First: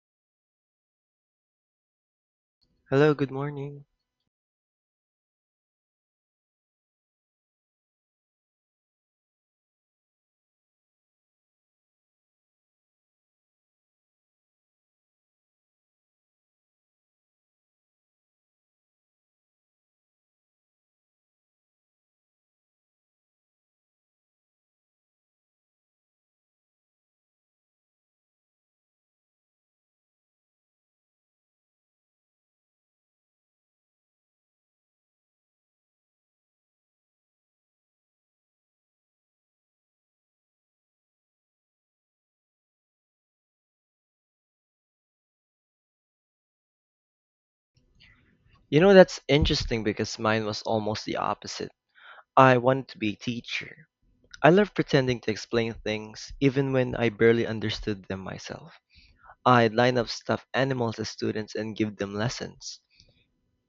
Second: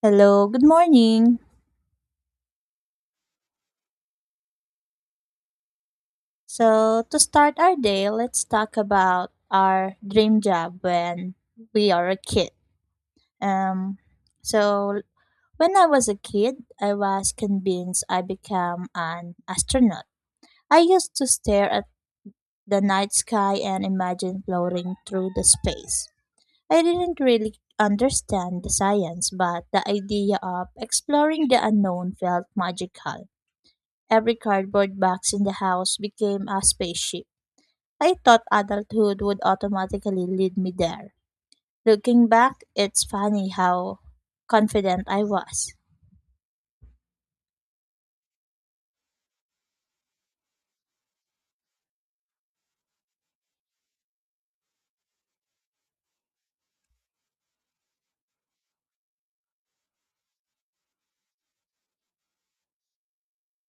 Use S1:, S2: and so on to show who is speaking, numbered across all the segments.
S1: Hello, good morning.
S2: Hello, good morning.
S1: So, to start our day, let's talk about our dream job when we are a kid. Um, so, when I was a kid, I was convinced I become an astronaut. I used to stare at the night sky and imagine floating through the space. I didn't really understand the science, but the idea of exploring the unknown felt magical. Every cardboard box in the house became a spaceship. I thought adulthood would automatically lead me there. Looking back, it's funny how confident I was.
S2: You know, that's interesting because mine was almost the opposite. I wanted to be a teacher. I love pretending to explain things, even when I barely understood them myself. I'd line up stuffed animals as students and give them lessons.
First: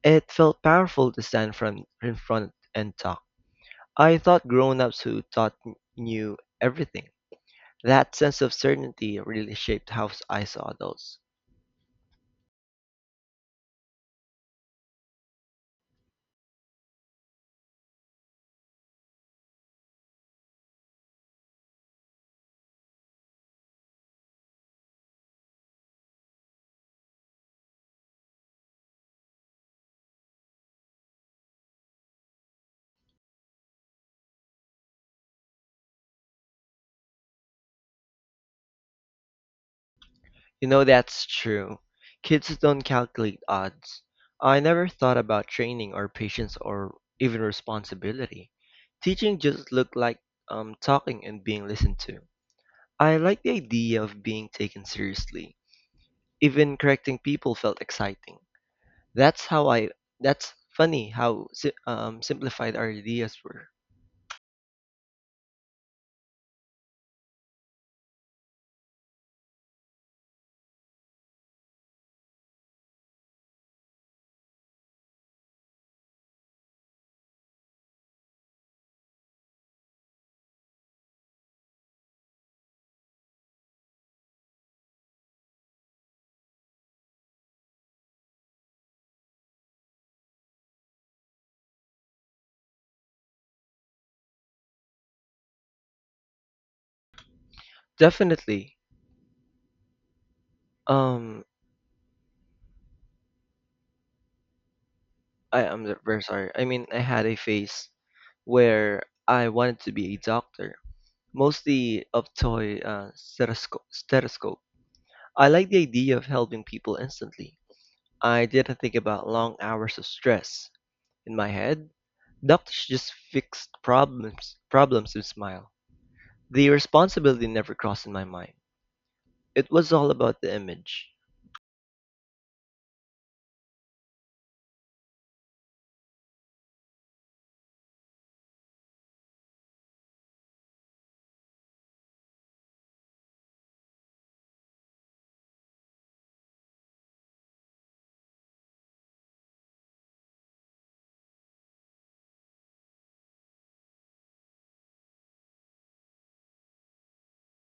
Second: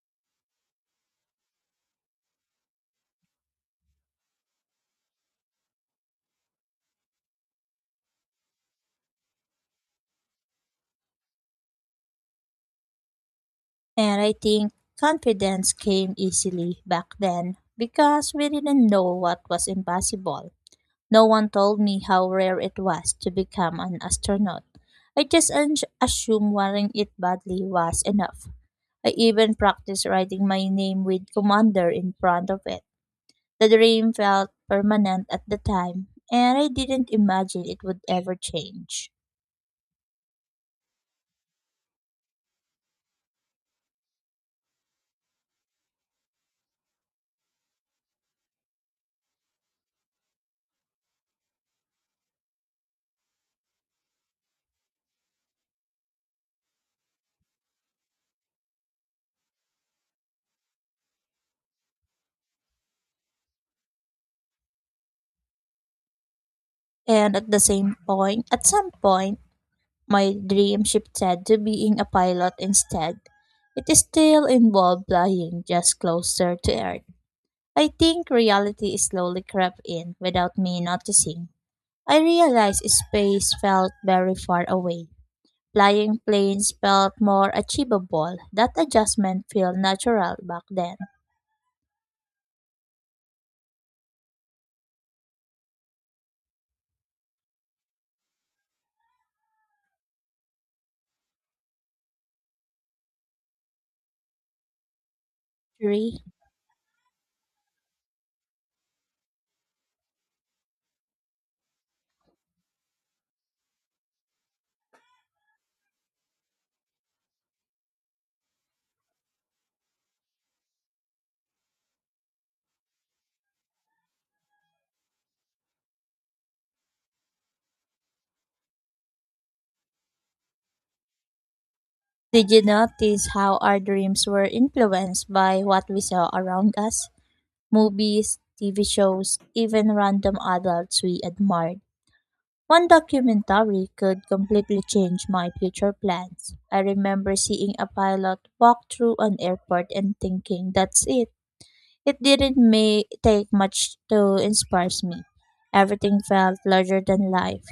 S2: It felt powerful to stand in front and talk. I thought grown ups who taught knew everything. That sense of certainty really shaped how I saw adults.
S1: And I think confidence came easily back then because we didn't know what was impossible. No one told me how rare it was to become an astronaut. I just assumed wanting it badly was enough. I even practiced writing my name with commander in front of it. The dream felt permanent at the time, and I didn't imagine it would ever change.
S2: You know that's true. Kids don't calculate odds. I never thought about training or patience or even responsibility. Teaching just looked like talking and being listened to. I like the idea of being taken seriously. Even correcting people felt exciting. That's how I. That's funny how simplified our ideas were.
S1: And at some point, my dream shifted to being a pilot instead. It still involved flying just closer to Earth. I think reality slowly crept in without me noticing. I realized space felt very far away. Flying planes felt more achievable. That adjustment felt natural back then.
S2: Definitely. Um, I am very
S1: Three.
S2: sorry. I mean, I had a phase where I wanted to be a doctor mostly of toy stethoscope. I like the idea of helping people instantly. I didn't think about long hours of stress. In my head, doctors just fixed problems with smile. The responsibility never crossed in my mind. It was all about the image.
S1: Did you notice how our dreams were influenced by what we saw around us? Movies, TV shows, even random adults we admired. One documentary could completely change my future plans. I remember seeing a pilot walk through an airport and thinking, that's it. It didn't take much to inspire me. Everything felt larger than life.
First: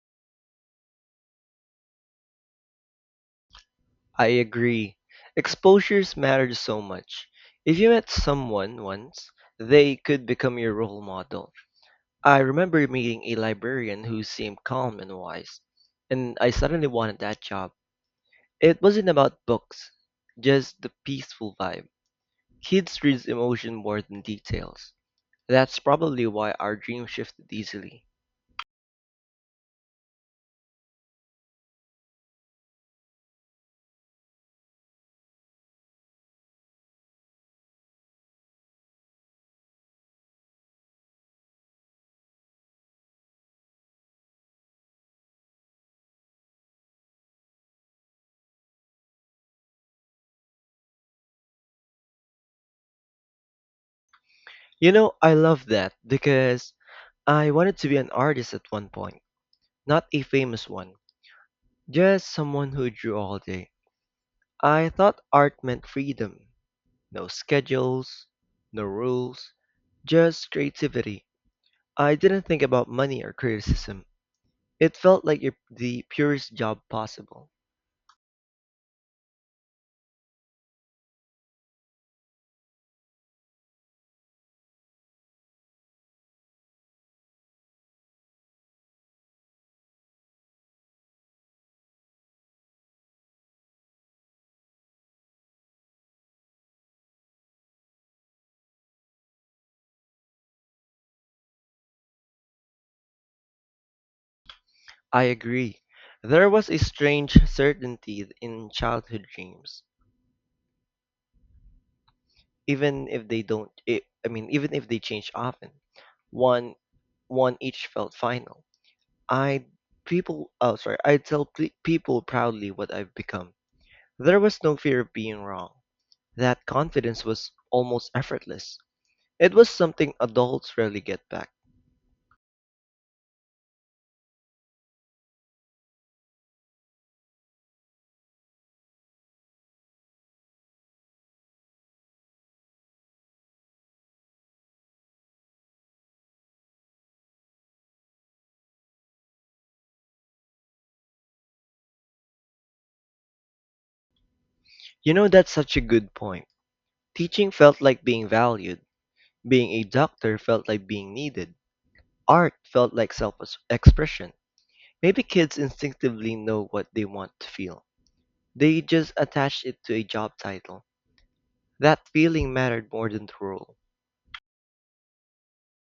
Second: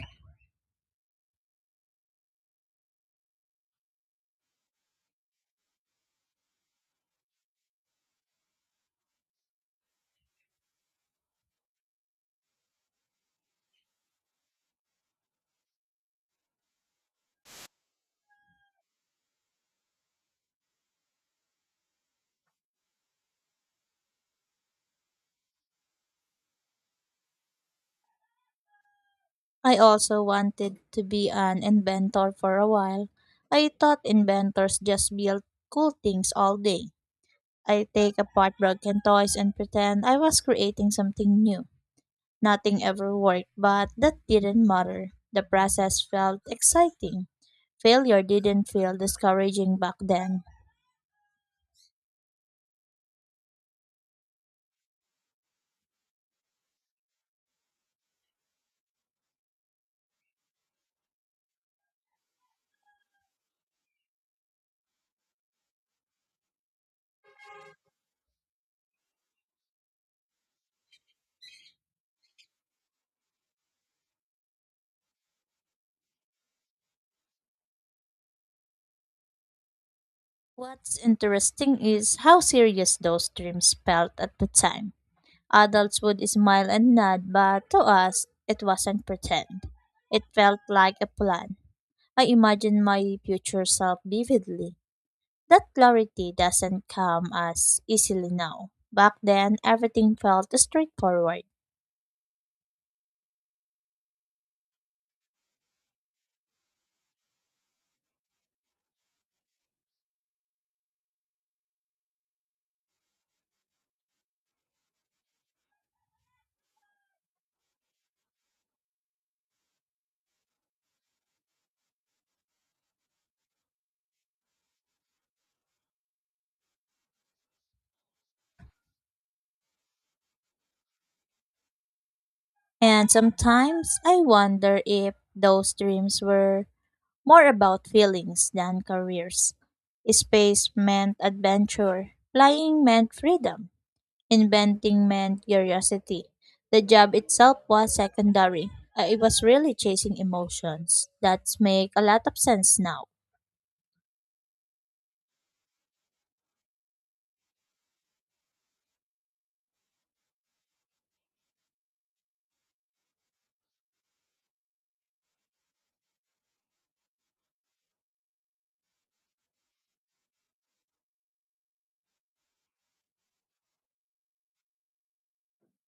S2: I agree. Exposures matter so much. If you met someone once, they could become your role model. I remember meeting a librarian who seemed calm and wise, and I suddenly wanted that job. It wasn't about books, just the peaceful vibe. Kids read emotion more than details. That's probably why our dream shifted easily.
S1: I also wanted to be an inventor for a while. I thought inventors just built cool things all day. I take apart broken toys and pretend I was creating something new. Nothing ever worked, but that didn't matter. The process felt exciting. Failure didn't feel discouraging back then.
S2: You know, I love that because I wanted to be an artist at one point, not a famous one, just someone who drew all day. I thought art meant freedom, no schedules, no rules, just creativity. I didn't think about money or criticism. It felt like the purest job possible.
S1: What's interesting is how serious those dreams felt at the time. Adults would smile and nod, but to us, it wasn't pretend. It felt like a plan. I imagine my future self vividly. That clarity doesn't come as easily now. Back then, everything felt straightforward.
S2: I agree. There was a strange certainty in childhood dreams, even if they don't. I mean, even if they change often, one one each felt final. I people. Oh, sorry. I tell people proudly what I've become. There was no fear of being wrong. That confidence was almost effortless. It was something adults rarely get back.
S1: And sometimes I wonder if those dreams were more about feelings than careers. Space meant adventure, flying meant freedom. Inventing meant curiosity. The job itself was secondary. I was really chasing emotions. That's make a lot of sense now.
S2: You know, that's such a good point. Teaching felt like being valued. Being a doctor felt like being needed. Art felt like self expression. Maybe kids instinctively know what they want to feel. They just attach it to a job title. That feeling mattered more than the role.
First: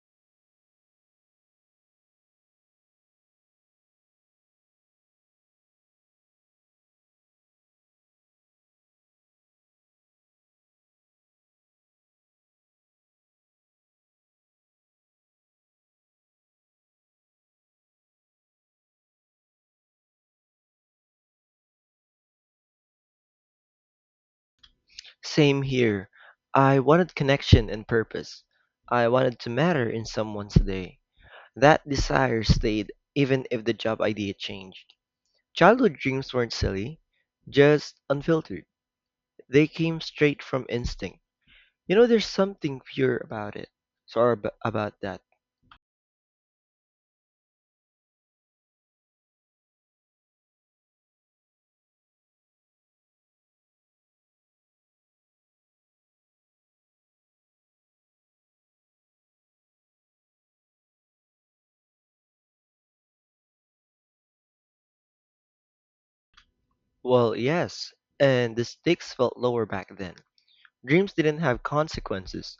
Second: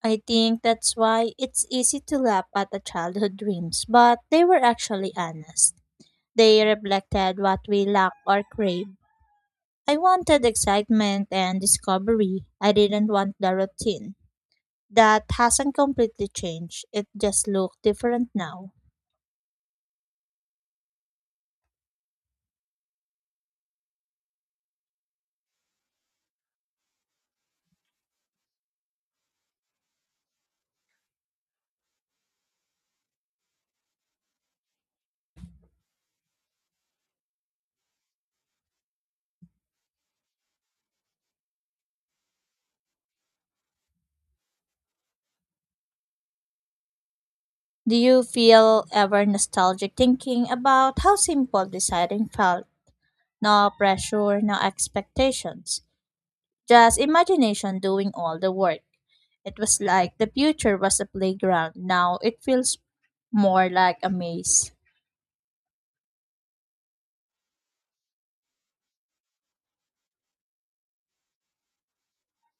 S1: I think that's why it's easy to laugh at the childhood dreams, but they were actually honest. They reflected what we lack or crave. I wanted excitement and discovery. I didn't want the routine. That hasn't completely changed. It just looked different now.
S2: Same here. I wanted connection and purpose. I wanted to matter in someone's day. That desire stayed even if the job idea changed. Childhood dreams weren't silly, just unfiltered. They came straight from instinct. You know, there's something pure about it. Sorry about that.
S1: Do you feel ever nostalgic thinking about how simple deciding felt? No pressure, no expectations. Just imagination doing all the work. It was like the future was a playground. Now it feels more like a maze.
S2: Well, yes, and the stakes felt lower back then. Dreams didn't have consequences.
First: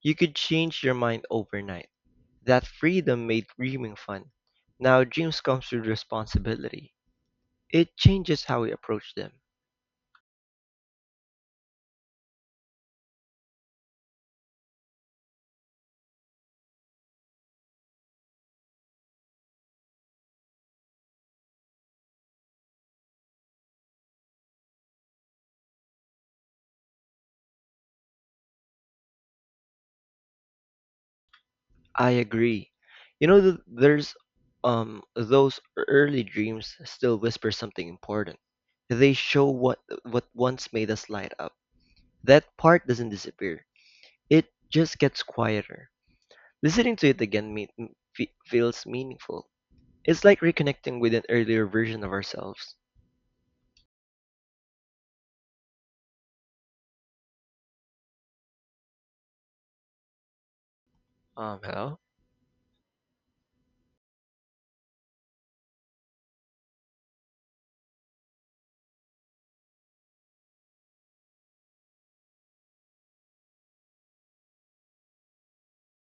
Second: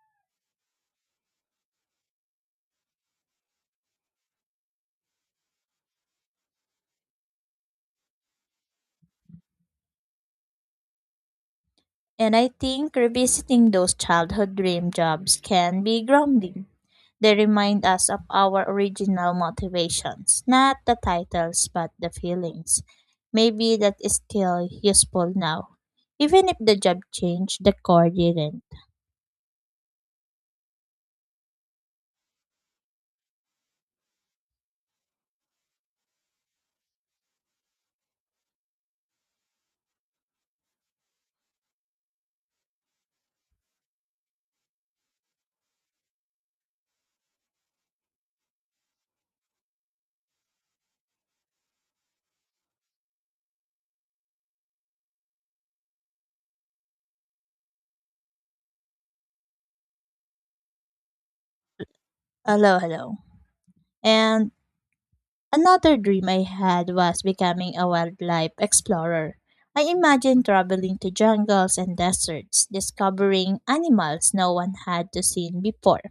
S2: You could change your mind overnight. That freedom made dreaming fun. Now dreams comes with responsibility. It changes how we approach them.
S1: And I think revisiting those childhood dream jobs can be grounding. They remind us of our original motivations, not the titles, but the feelings. Maybe that is still useful now. Even if the job changed, the core didn't.
S2: I agree. You know, there's those early dreams still whisper something important. They show what once made us light up. That part doesn't disappear. It just gets quieter. Listening to it again feels meaningful. It's like reconnecting with an earlier version of ourselves. Hello?
S1: Hello, hello. And another dream I had was becoming a wildlife explorer. I imagined traveling to jungles and deserts, discovering animals no one had to seen before.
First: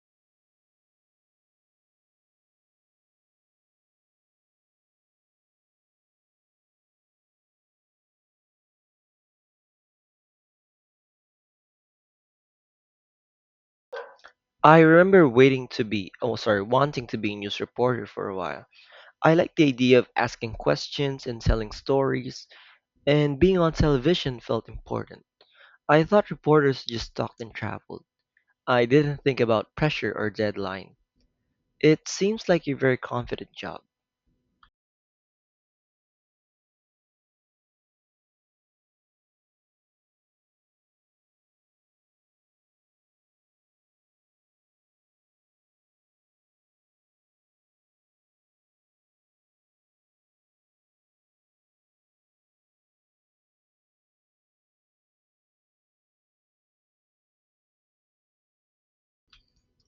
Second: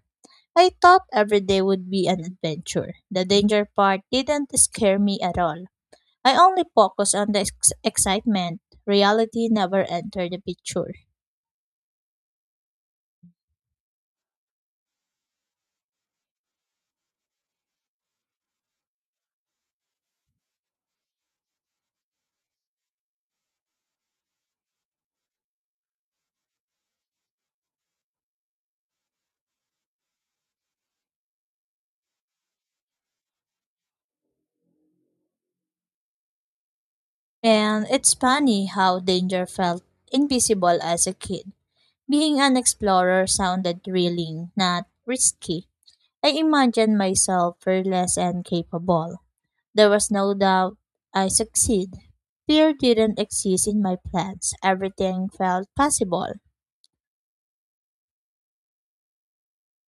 S1: I thought every day would be an adventure. The danger part didn't scare me at all. I only focused on the excitement. Reality never entered the picture.
S2: I remember waiting to be, oh, sorry, wanting to be a news reporter for a while. I liked the idea of asking questions and telling stories, and being on television felt important. I thought reporters just talked and traveled. I didn't think about pressure or deadline. It seems like a very confident job.
S1: And it's funny how danger felt invisible as a kid. Being an explorer sounded thrilling, not risky. I imagined myself fearless and capable. There was no doubt I succeed. Fear didn't exist in my plans. Everything felt possible.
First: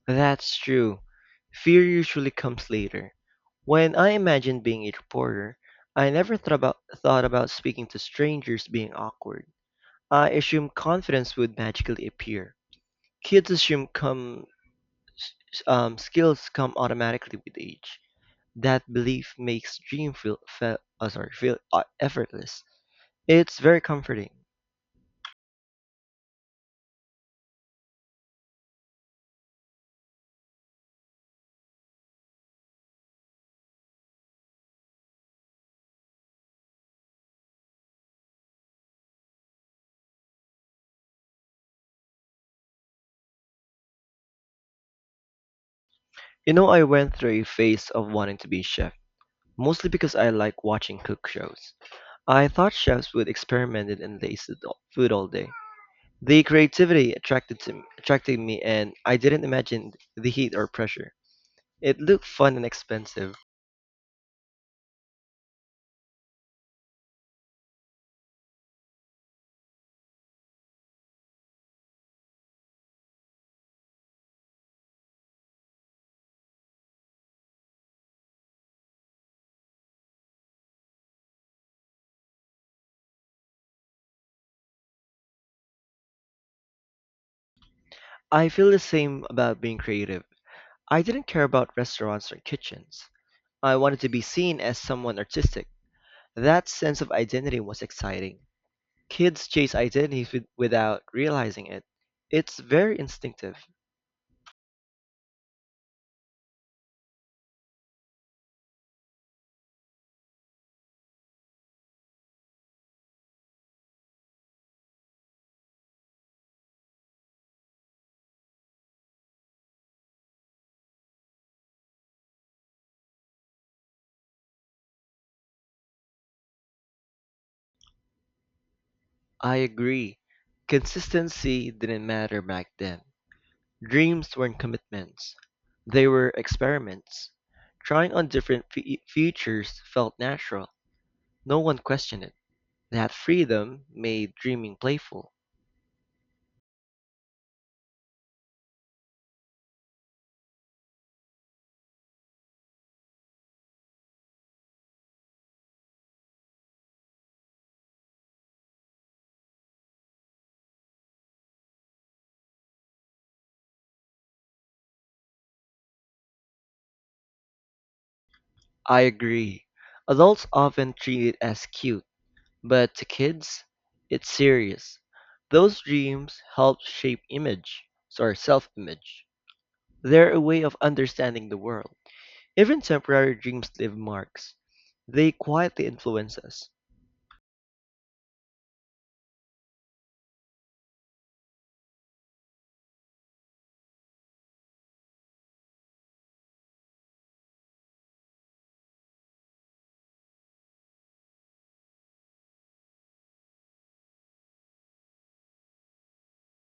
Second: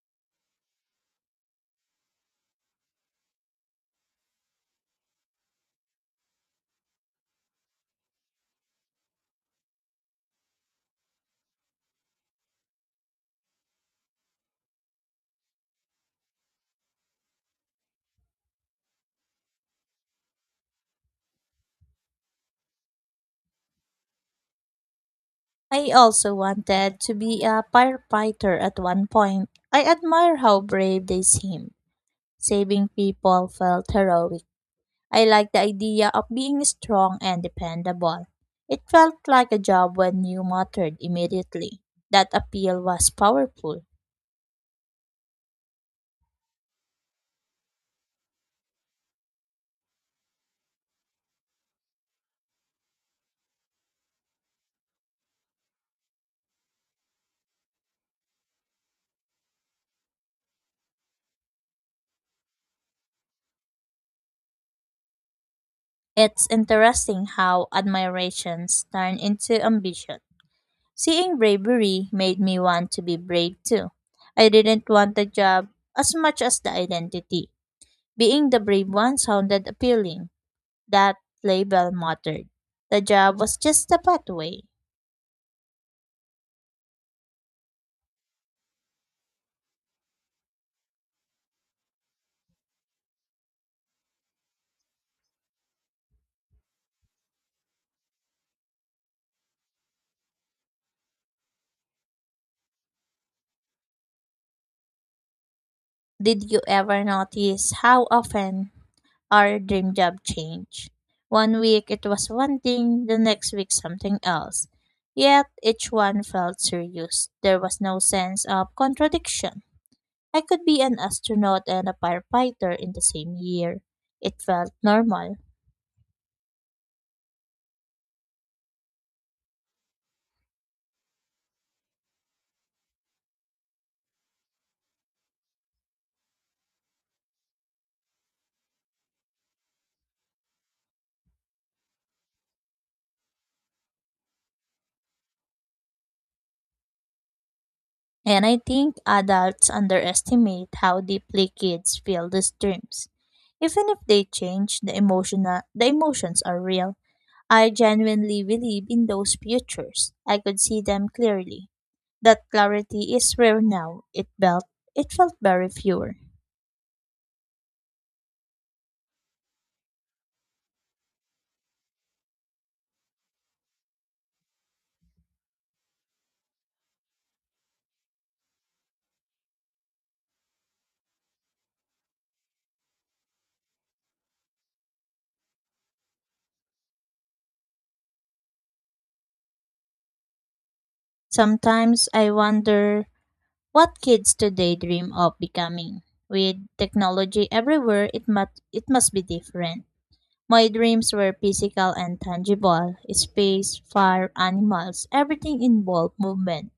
S2: That's true. Fear usually comes later. When I imagined being a reporter, I never thought about speaking to strangers being awkward. I assumed confidence would magically appear. Kids assume come, s- skills come automatically with age. That belief makes dream feel effortless. It's very comforting.
S1: I also wanted to be a firefighter at one point. I admire how brave they seem. Saving people felt heroic. I liked the idea of being strong and dependable. It felt like a job when you mattered immediately. That appeal was powerful.
S2: You know, I went through a phase of wanting to be a chef, mostly because I like watching cook shows. I thought chefs would experiment and food all day. The creativity attracted me, and I didn't imagine the heat or pressure. It looked fun and expensive.
S1: It's interesting how admirations turn into ambition. Seeing bravery made me want to be brave too. I didn't want the job as much as the identity. Being the brave one sounded appealing. That label mattered. The job was just a pathway.
S2: I feel the same about being creative. I didn't care about restaurants or kitchens. I wanted to be seen as someone artistic. That sense of identity was exciting. Kids chase identities without realizing it. It's very instinctive.
S1: Did you ever notice how often our dream job changed? One week it was one thing, the next week something else. Yet each one felt serious. There was no sense of contradiction. I could be an astronaut and a firefighter in the same year. It felt normal.
S2: I agree. Consistency didn't matter back then. Dreams weren't commitments, they were experiments. Trying on different futures felt natural. No one questioned it. That freedom made dreaming playful.
S1: And I think adults underestimate how deeply kids feel these dreams. Even if they change, the emotions are real. I genuinely believe in those futures. I could see them clearly. That clarity is rare now. It felt very pure.
S2: I agree. Adults often treat it as cute, but to kids, it's serious. Those dreams help shape self-image. They're a way of understanding the world. Even temporary dreams leave marks. They quietly influence us.
S1: Sometimes I wonder what kids today dream of becoming. With technology everywhere, it must be different. My dreams were physical and tangible space, fire, animals, everything involved movement.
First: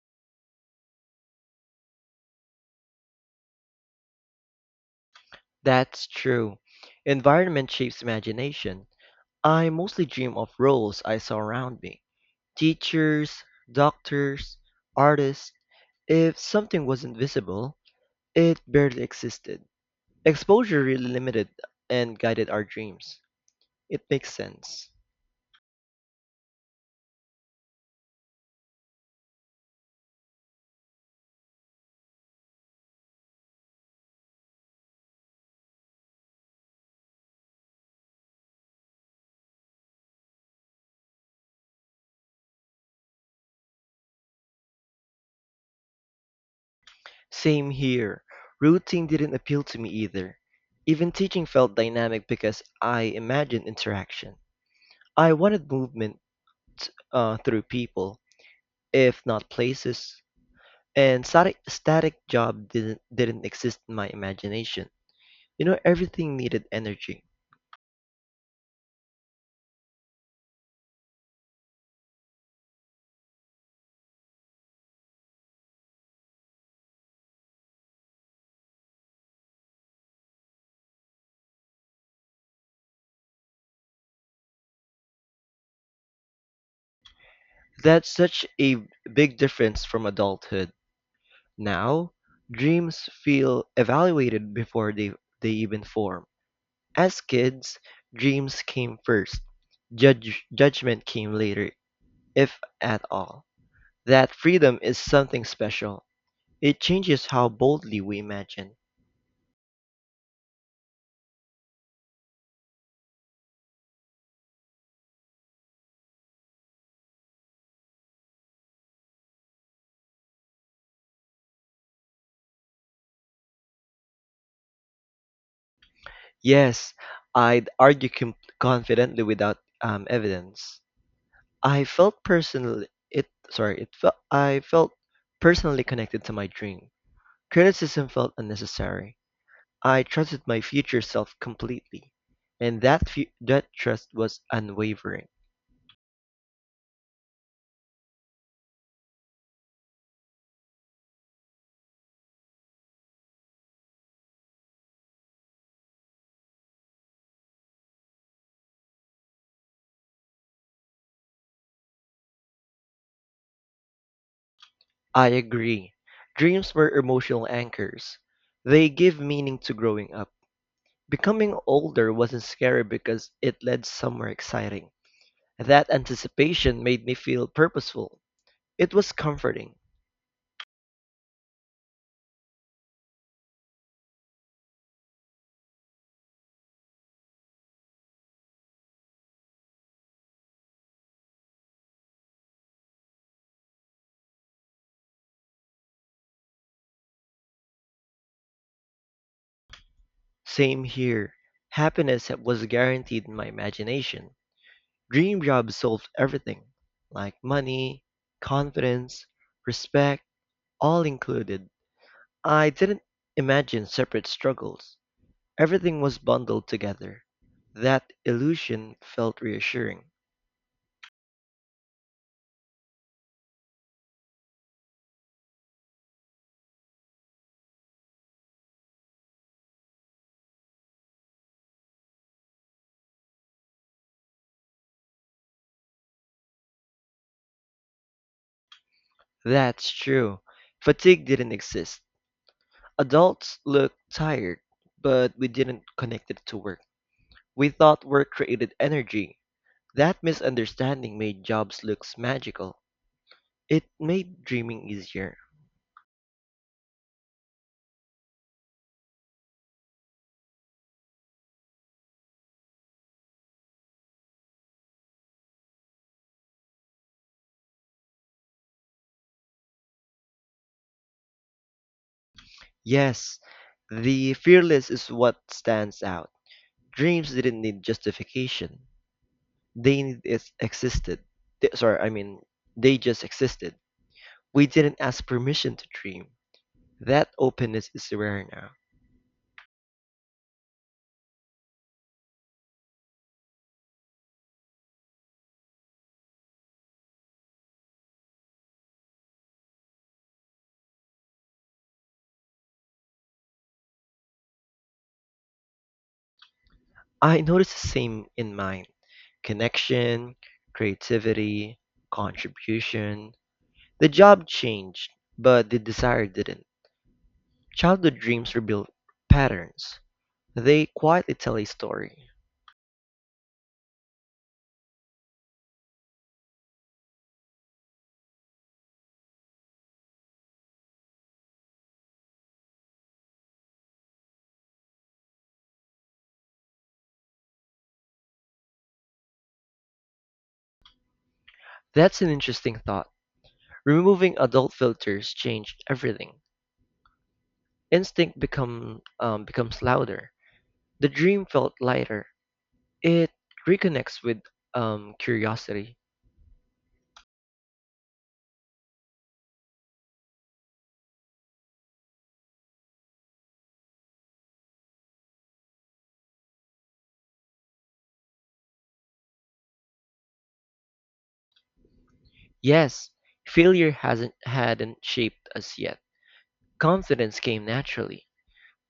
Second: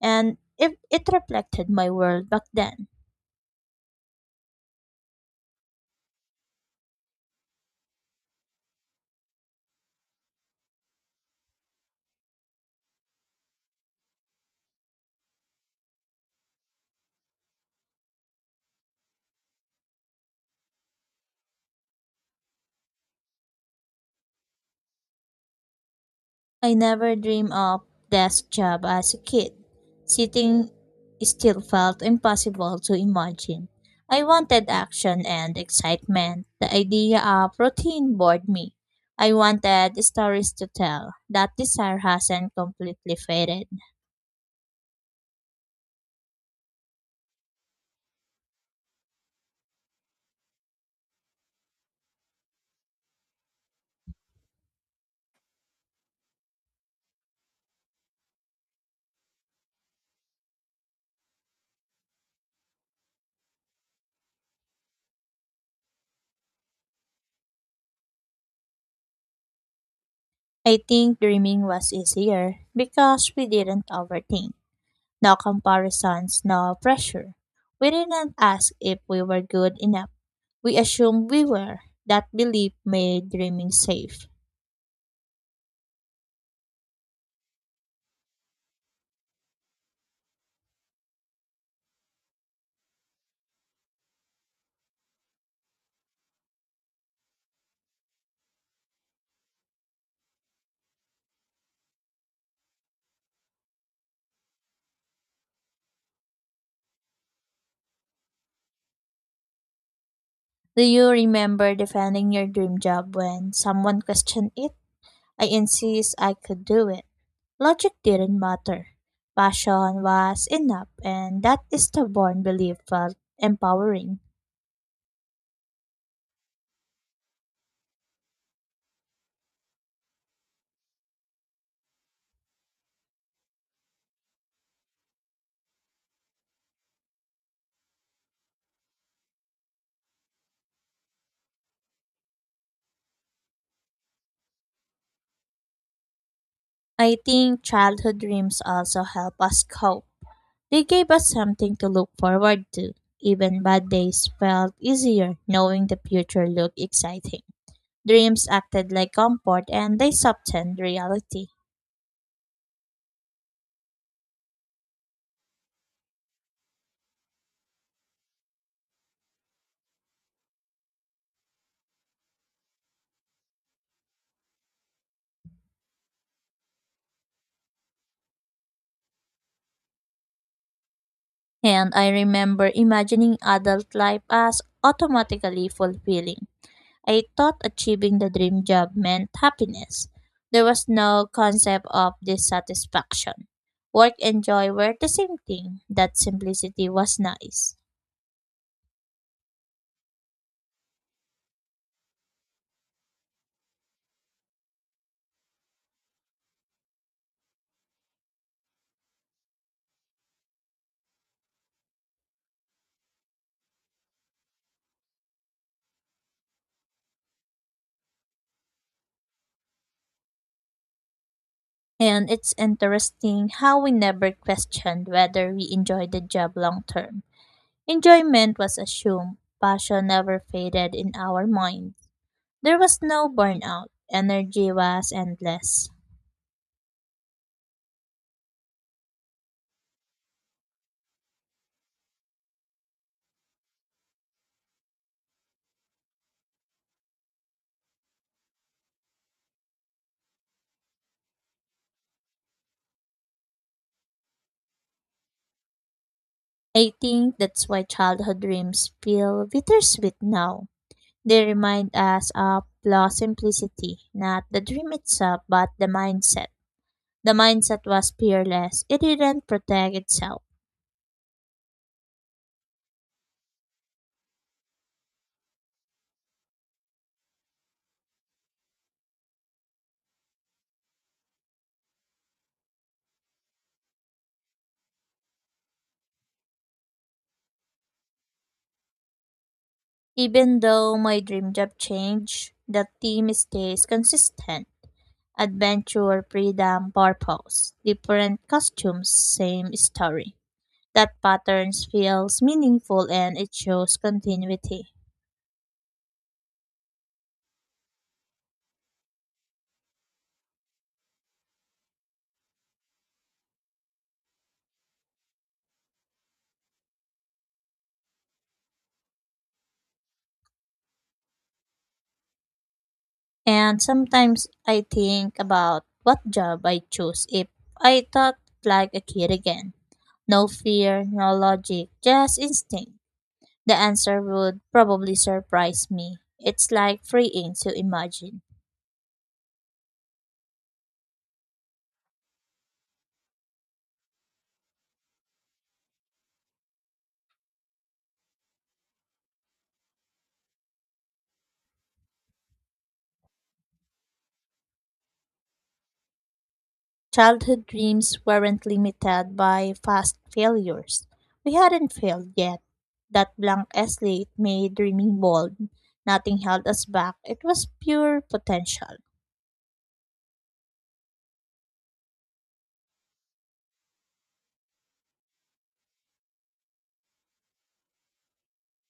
S1: And if it reflected my world back then.
S2: That's true. Environment shapes imagination. I mostly dream of roles I saw around me. Teachers, doctors, artists. If something wasn't visible, it barely existed. Exposure really limited and guided our dreams. It makes sense.
S1: I never dreamed of desk job as a kid. Sitting still felt impossible to imagine. I wanted action and excitement. The idea of routine bored me. I wanted stories to tell. That desire hasn't completely faded.
S2: Same here. Routine didn't appeal to me either. Even teaching felt dynamic because I imagined interaction. I wanted movement through people, if not places, and static job didn't exist in my imagination. You know, everything needed energy.
S1: I think dreaming was easier because we didn't overthink. No comparisons, no pressure. We didn't ask if we were good enough. We assumed we were. That belief made dreaming safe.
S2: That's such a big difference from adulthood. Now, dreams feel evaluated before they even form. As kids, dreams came first. Judgment came later, if at all. That freedom is something special. It changes how boldly we imagine.
S1: Do you remember defending your dream job when someone questioned it? I insist I could do it. Logic didn't matter. Passion was enough, and that stubborn belief felt empowering.
S2: Yes, I'd argue confidently without evidence. I felt personally connected to my dream. Criticism felt unnecessary. I trusted my future self completely, and that trust was unwavering.
S1: I think childhood dreams also help us cope. They gave us something to look forward to. Even bad days felt easier knowing the future looked exciting. Dreams acted like comfort and they softened reality.
S2: I agree. Dreams were emotional anchors. They give meaning to growing up. Becoming older wasn't scary because it led somewhere exciting. That anticipation made me feel purposeful. It was comforting.
S1: And I remember imagining adult life as automatically fulfilling. I thought achieving the dream job meant happiness. There was no concept of dissatisfaction. Work and joy were the same thing. That simplicity was nice.
S2: Same here. Happiness was guaranteed in my imagination. Dream jobs solved everything, like money, confidence, respect, all included. I didn't imagine separate struggles. Everything was bundled together. That illusion felt reassuring.
S1: And it's interesting how we never questioned whether we enjoyed the job long term. Enjoyment was assumed, passion never faded in our minds. There was no burnout, energy was endless.
S2: That's true. Fatigue didn't exist. Adults looked tired, but we didn't connect it to work. We thought work created energy. That misunderstanding made jobs look magical. It made dreaming easier.
S1: I think that's why childhood dreams feel bittersweet now. They remind us of lost simplicity, not the dream itself, but the mindset. The mindset was fearless. It didn't protect itself.
S2: Yes, the fearless is what stands out. Dreams didn't need justification. They need it existed. I mean, they just existed. We didn't ask permission to dream. That openness is rare now.
S1: Even though my dream job changed, the theme stays consistent. Adventure, freedom, purpose. Different costumes, same story. That patterns feels meaningful and it shows continuity.
S2: I notice the same in mine: connection, creativity, contribution. The job changed, but the desire didn't. Childhood dreams reveal patterns, they quietly tell a story.
S1: And sometimes I think about what job I choose if I thought like a kid again. No fear, no logic, just instinct. The answer would probably surprise me. It's like freeing to imagine.
S2: That's an interesting thought. Removing adult filters changed everything. Becomes louder. The dream felt lighter. It reconnects with curiosity.
S1: Childhood dreams weren't limited by past failures. We hadn't failed yet. That blank slate made dreaming bold. Nothing held us back. It was pure potential.
S2: Yes, failure hasn't hadn't shaped us yet. Confidence came naturally.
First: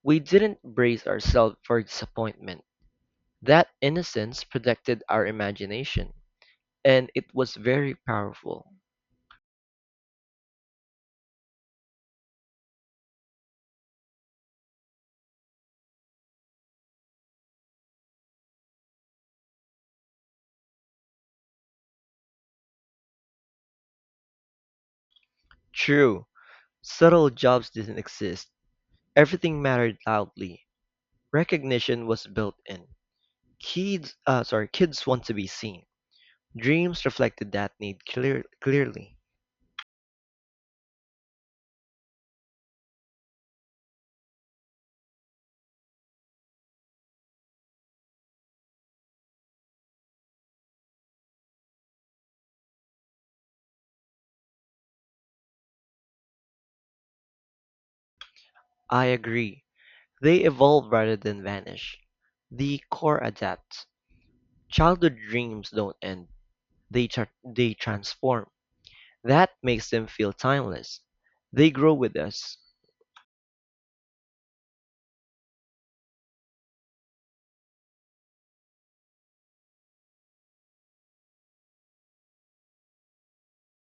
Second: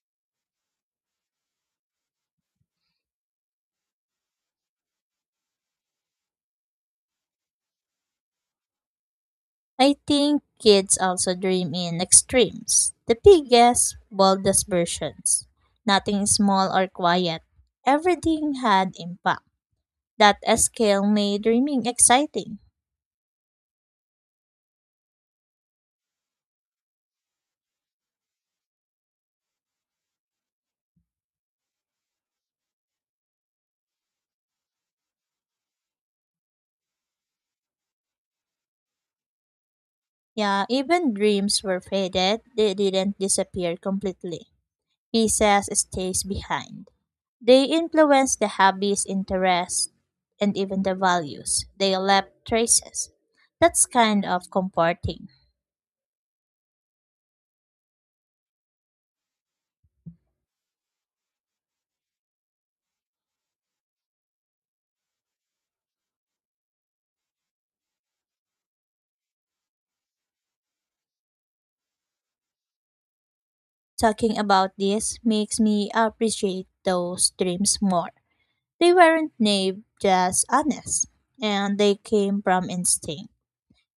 S2: We didn't brace ourselves for disappointment. That innocence protected our imagination, and it was very powerful.
S1: I think kids also dream in extremes, the biggest, boldest versions. Nothing small or quiet. Everything had impact. That scale made dreaming exciting.
S2: True, subtle jobs didn't exist. Everything mattered loudly. Recognition was built in. Kids want to be seen. Dreams reflected that need clearly.
S1: Yeah, even dreams were faded, they didn't disappear completely. Pieces stays behind. They influence the hobbies, interests, and even the values. They left traces. That's kind of comforting.
S2: I agree. They evolve rather than vanish. The core adapts. Childhood dreams don't end. They transform. That makes them feel timeless. They grow with us.
S1: Talking about this makes me appreciate those dreams more. They weren't naive, just honest, and they came from instinct.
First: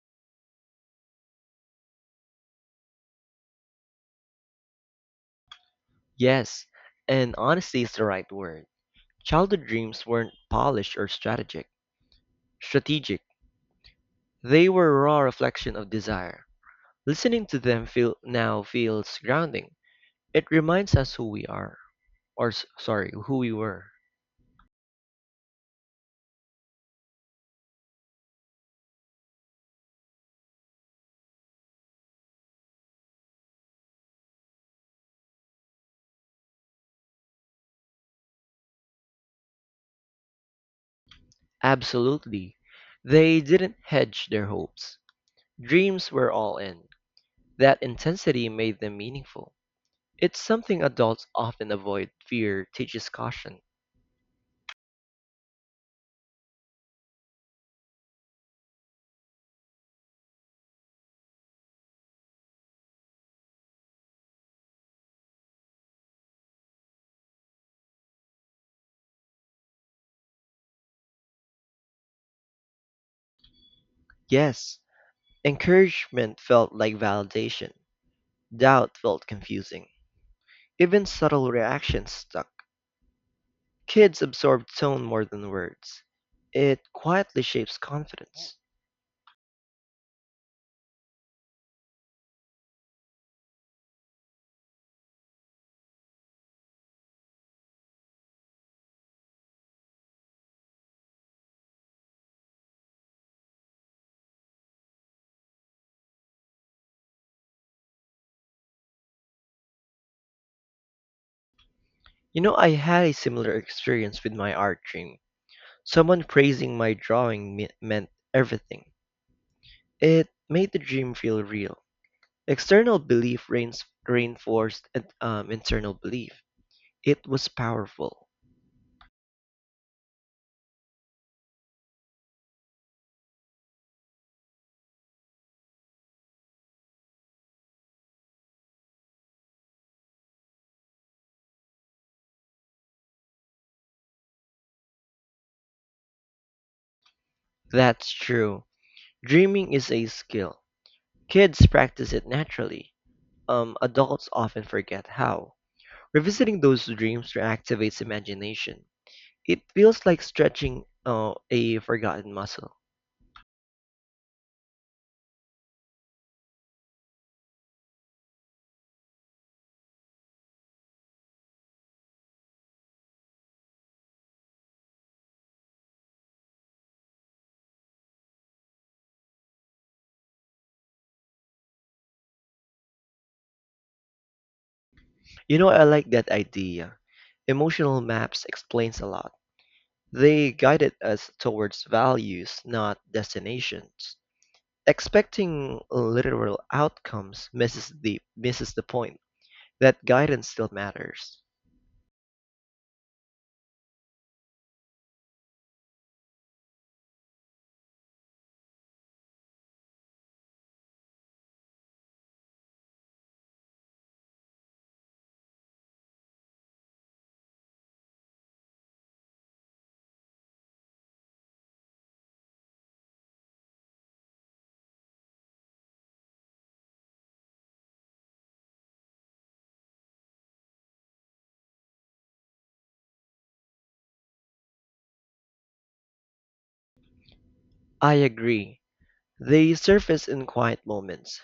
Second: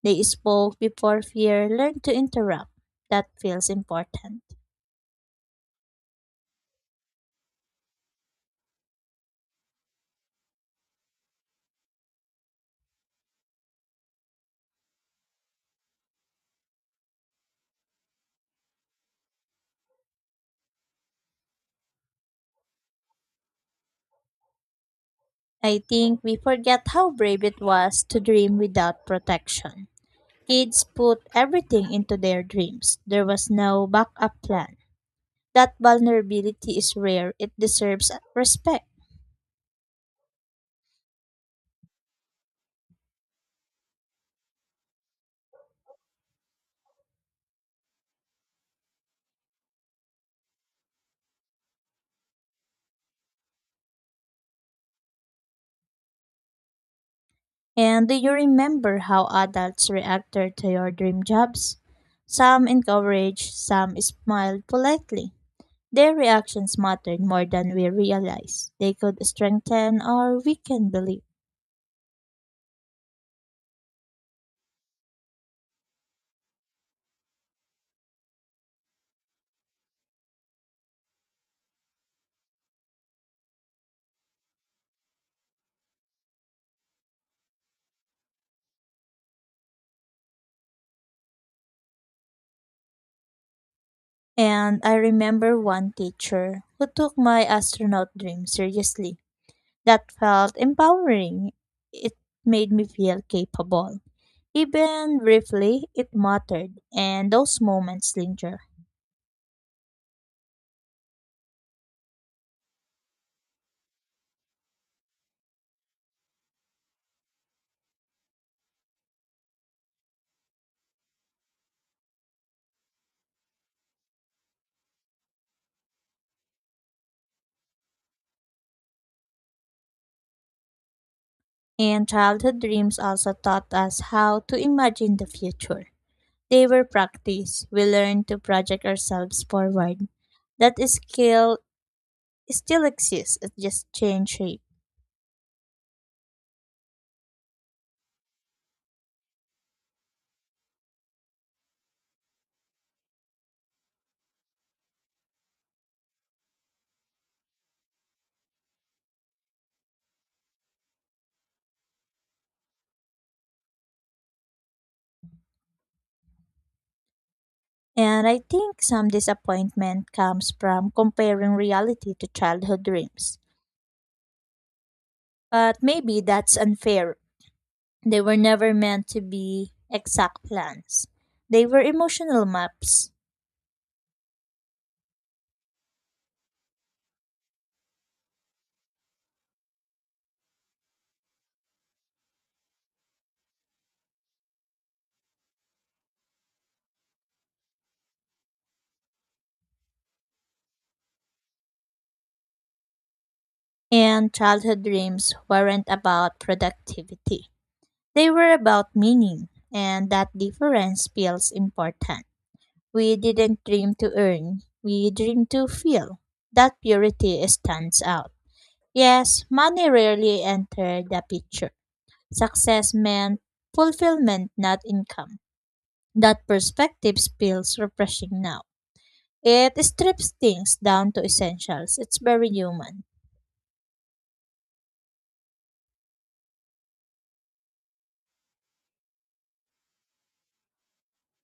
S1: They spoke before fear learned to interrupt. That feels important.
S2: Yes, and honesty is the right word. Childhood dreams weren't polished or strategic. Strategic. They were a raw reflection of desire. Listening to them feel now feels grounding. It reminds us who we are, or s- sorry, who we were.
S1: I think we forget how brave it was to dream without protection. Kids put everything into their dreams. There was no backup plan. That vulnerability is rare. It deserves respect.
S2: Absolutely. They didn't hedge their hopes. Dreams were all in. That intensity made them meaningful. It's something adults often avoid. Fear teaches caution.
S1: And do you remember how adults reacted to your dream jobs? Some encouraged, some smiled politely. Their reactions mattered more than we realized. They could strengthen or weaken belief.
S2: Yes, encouragement felt like validation. Doubt felt confusing. Even subtle reactions stuck. Kids absorb tone more than words. It quietly shapes confidence.
S1: And I remember one teacher who took my astronaut dream seriously. That felt empowering. It made me feel capable. Even briefly, it mattered, and those moments linger.
S2: You know, I had a similar experience with my art dream. Someone praising my drawing meant everything. It made the dream feel real. External belief reinforced internal belief. It was powerful.
S1: And childhood dreams also taught us how to imagine the future. They were practice. We learned to project ourselves forward. That skill still exists, it just changed shape.
S2: That's true. Dreaming is a skill. Kids practice it naturally. Adults often forget how. Revisiting those dreams reactivates imagination. It feels like stretching a forgotten muscle.
S1: And I think some disappointment comes from comparing reality to childhood dreams. But maybe that's unfair. They were never meant to be exact plans. They were emotional maps,
S2: You know, I like that idea. Emotional maps explains a lot. They guided us towards values, not destinations. Expecting literal outcomes misses the point. That guidance still matters.
S1: and childhood dreams weren't about productivity. They were about meaning, and that difference feels important. We didn't dream to earn, we dreamed to feel. That purity stands out. Yes, money rarely entered the picture. Success meant fulfillment, not income. That perspective feels refreshing now. It strips things down to essentials. It's very human.
S2: I agree. They surface in quiet moments,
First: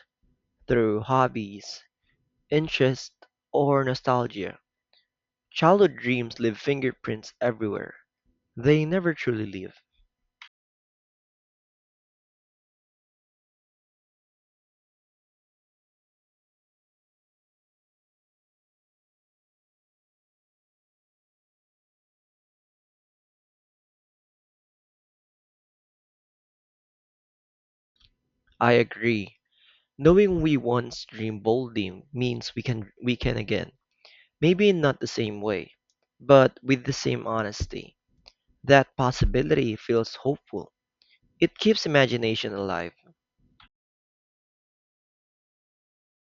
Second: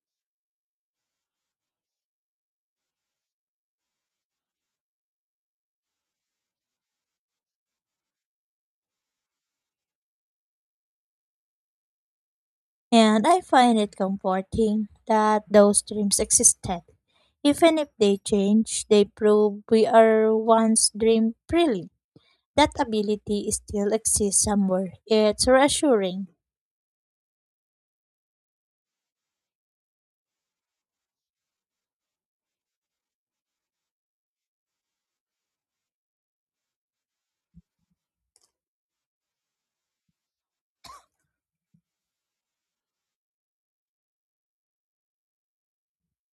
S2: through hobbies, interests, or nostalgia. Childhood dreams leave fingerprints everywhere. They never truly leave.
S1: And I find it comforting that those dreams existed. Even if they change, they prove we are once dreamed freely. That ability still exists somewhere. It's reassuring.
S2: I agree. Knowing we once dreamed boldly means we can again. Maybe not the same way, but with the same honesty. That possibility feels hopeful. It keeps imagination alive.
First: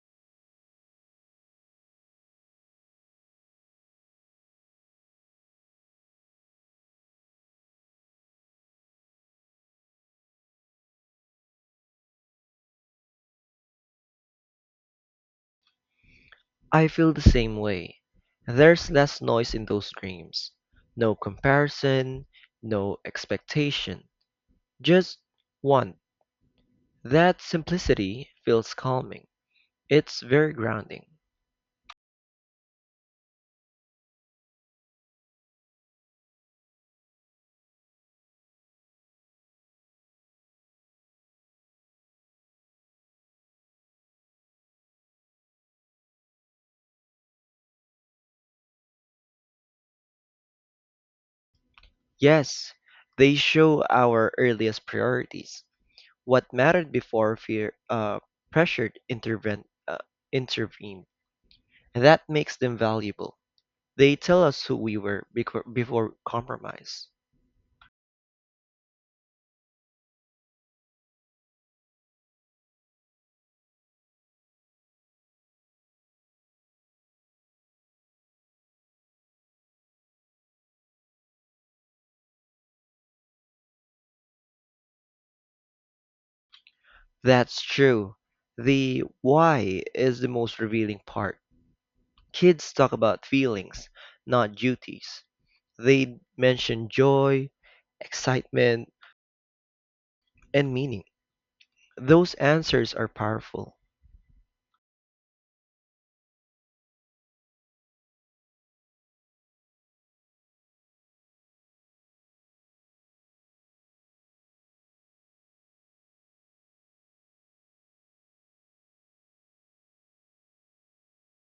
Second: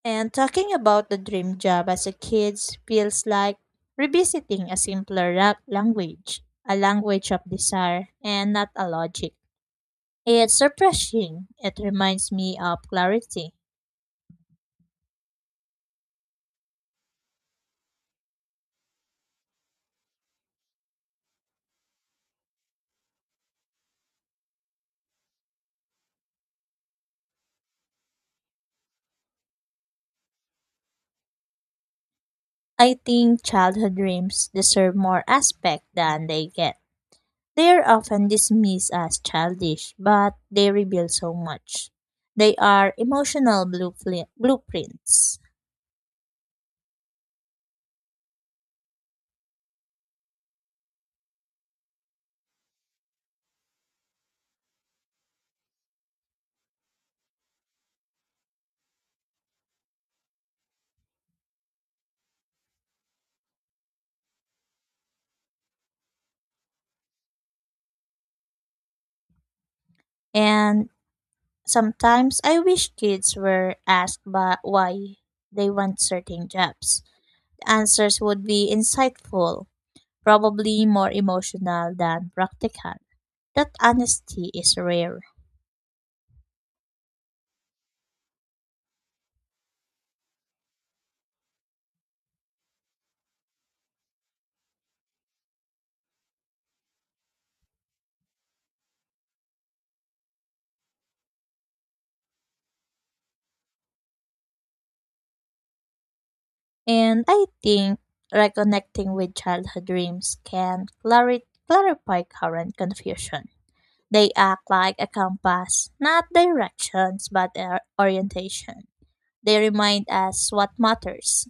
S1: And talking about the dream job as a kid feels like revisiting a simpler language, a language of desire and not a logic. It's refreshing. It reminds me of clarity.
S2: I feel the same way. There's less noise in those dreams. No comparison, no expectation, just one. That simplicity feels calming. It's very grounding.
S1: I think childhood dreams deserve more aspect than they get. They are often dismissed as childish, but they reveal so much. They are emotional blueprints.
S2: Yes, they show our earliest priorities. What mattered before fear pressured intervened. That makes them valuable. They tell us who we were before compromise.
S1: And sometimes I wish kids were asked by why they want certain jobs. The answers would be insightful, probably more emotional than practical. That honesty is rare.
S2: That's true. The why is the most revealing part. Kids talk about feelings, not duties. They mention joy, excitement, and meaning. Those answers are powerful.
S1: And I think reconnecting with childhood dreams can clarify current confusion. They act like a compass, not directions, but their orientation. They remind us what matters.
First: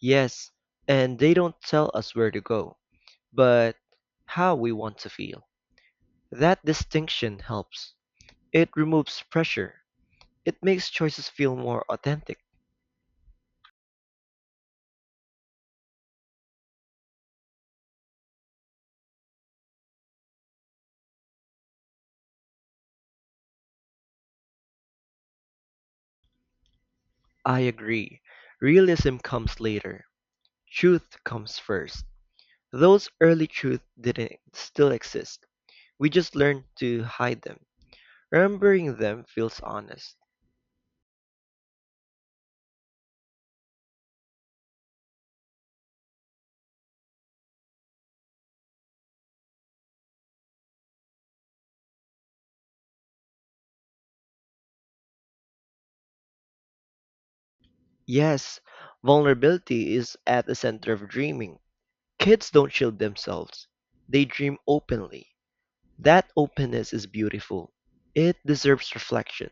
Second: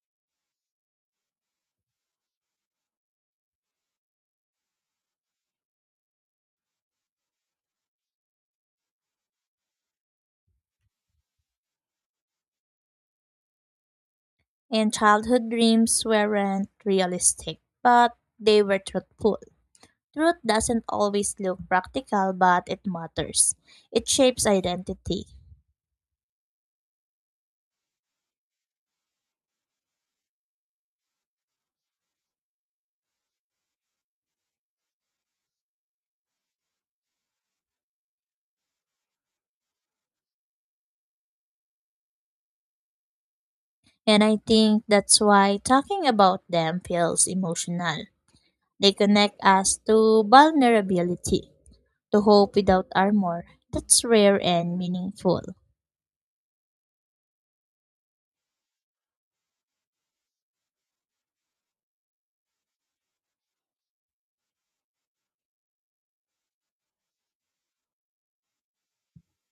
S2: Yes, and they don't tell us where to go, but how we want to feel. That distinction helps. It removes pressure. It makes choices feel more authentic.
S1: And childhood dreams weren't realistic, but they were truthful. Truth doesn't always look practical, but it matters. It shapes identity.
S2: I agree. Realism comes later. Truth comes first. Those early truths didn't still exist. We just learned to hide them. Remembering them feels honest.
S1: And I think that's why talking about them feels emotional. They connect us to vulnerability, to hope without armor. That's rare and meaningful.
S2: Yes, vulnerability is at the center of dreaming. Kids don't shield themselves. They dream openly. That openness is beautiful. It deserves reflection.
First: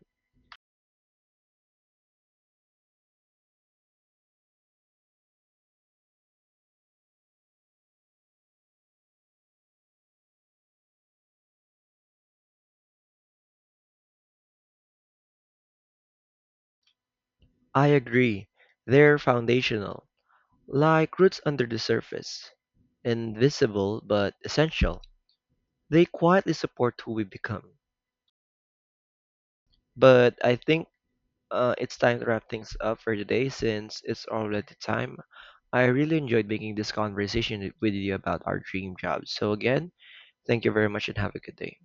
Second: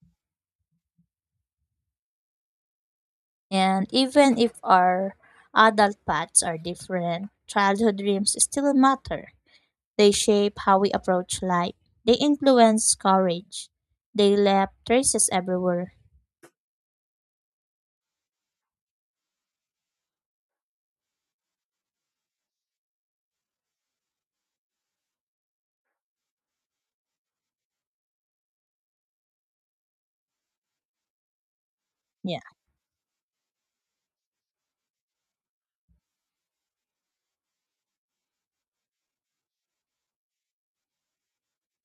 S1: And even if our adult paths are different, childhood dreams still matter. They shape how we approach life. They influence courage. They left traces everywhere.
S2: I agree. They're foundational, like roots under the surface, invisible but essential. They quietly support who we become. But I think it's time to wrap
S1: Yeah.
S2: things up for today since it's already time. I really enjoyed making this conversation with you about our dream jobs. So, again, thank you very much and have a good day.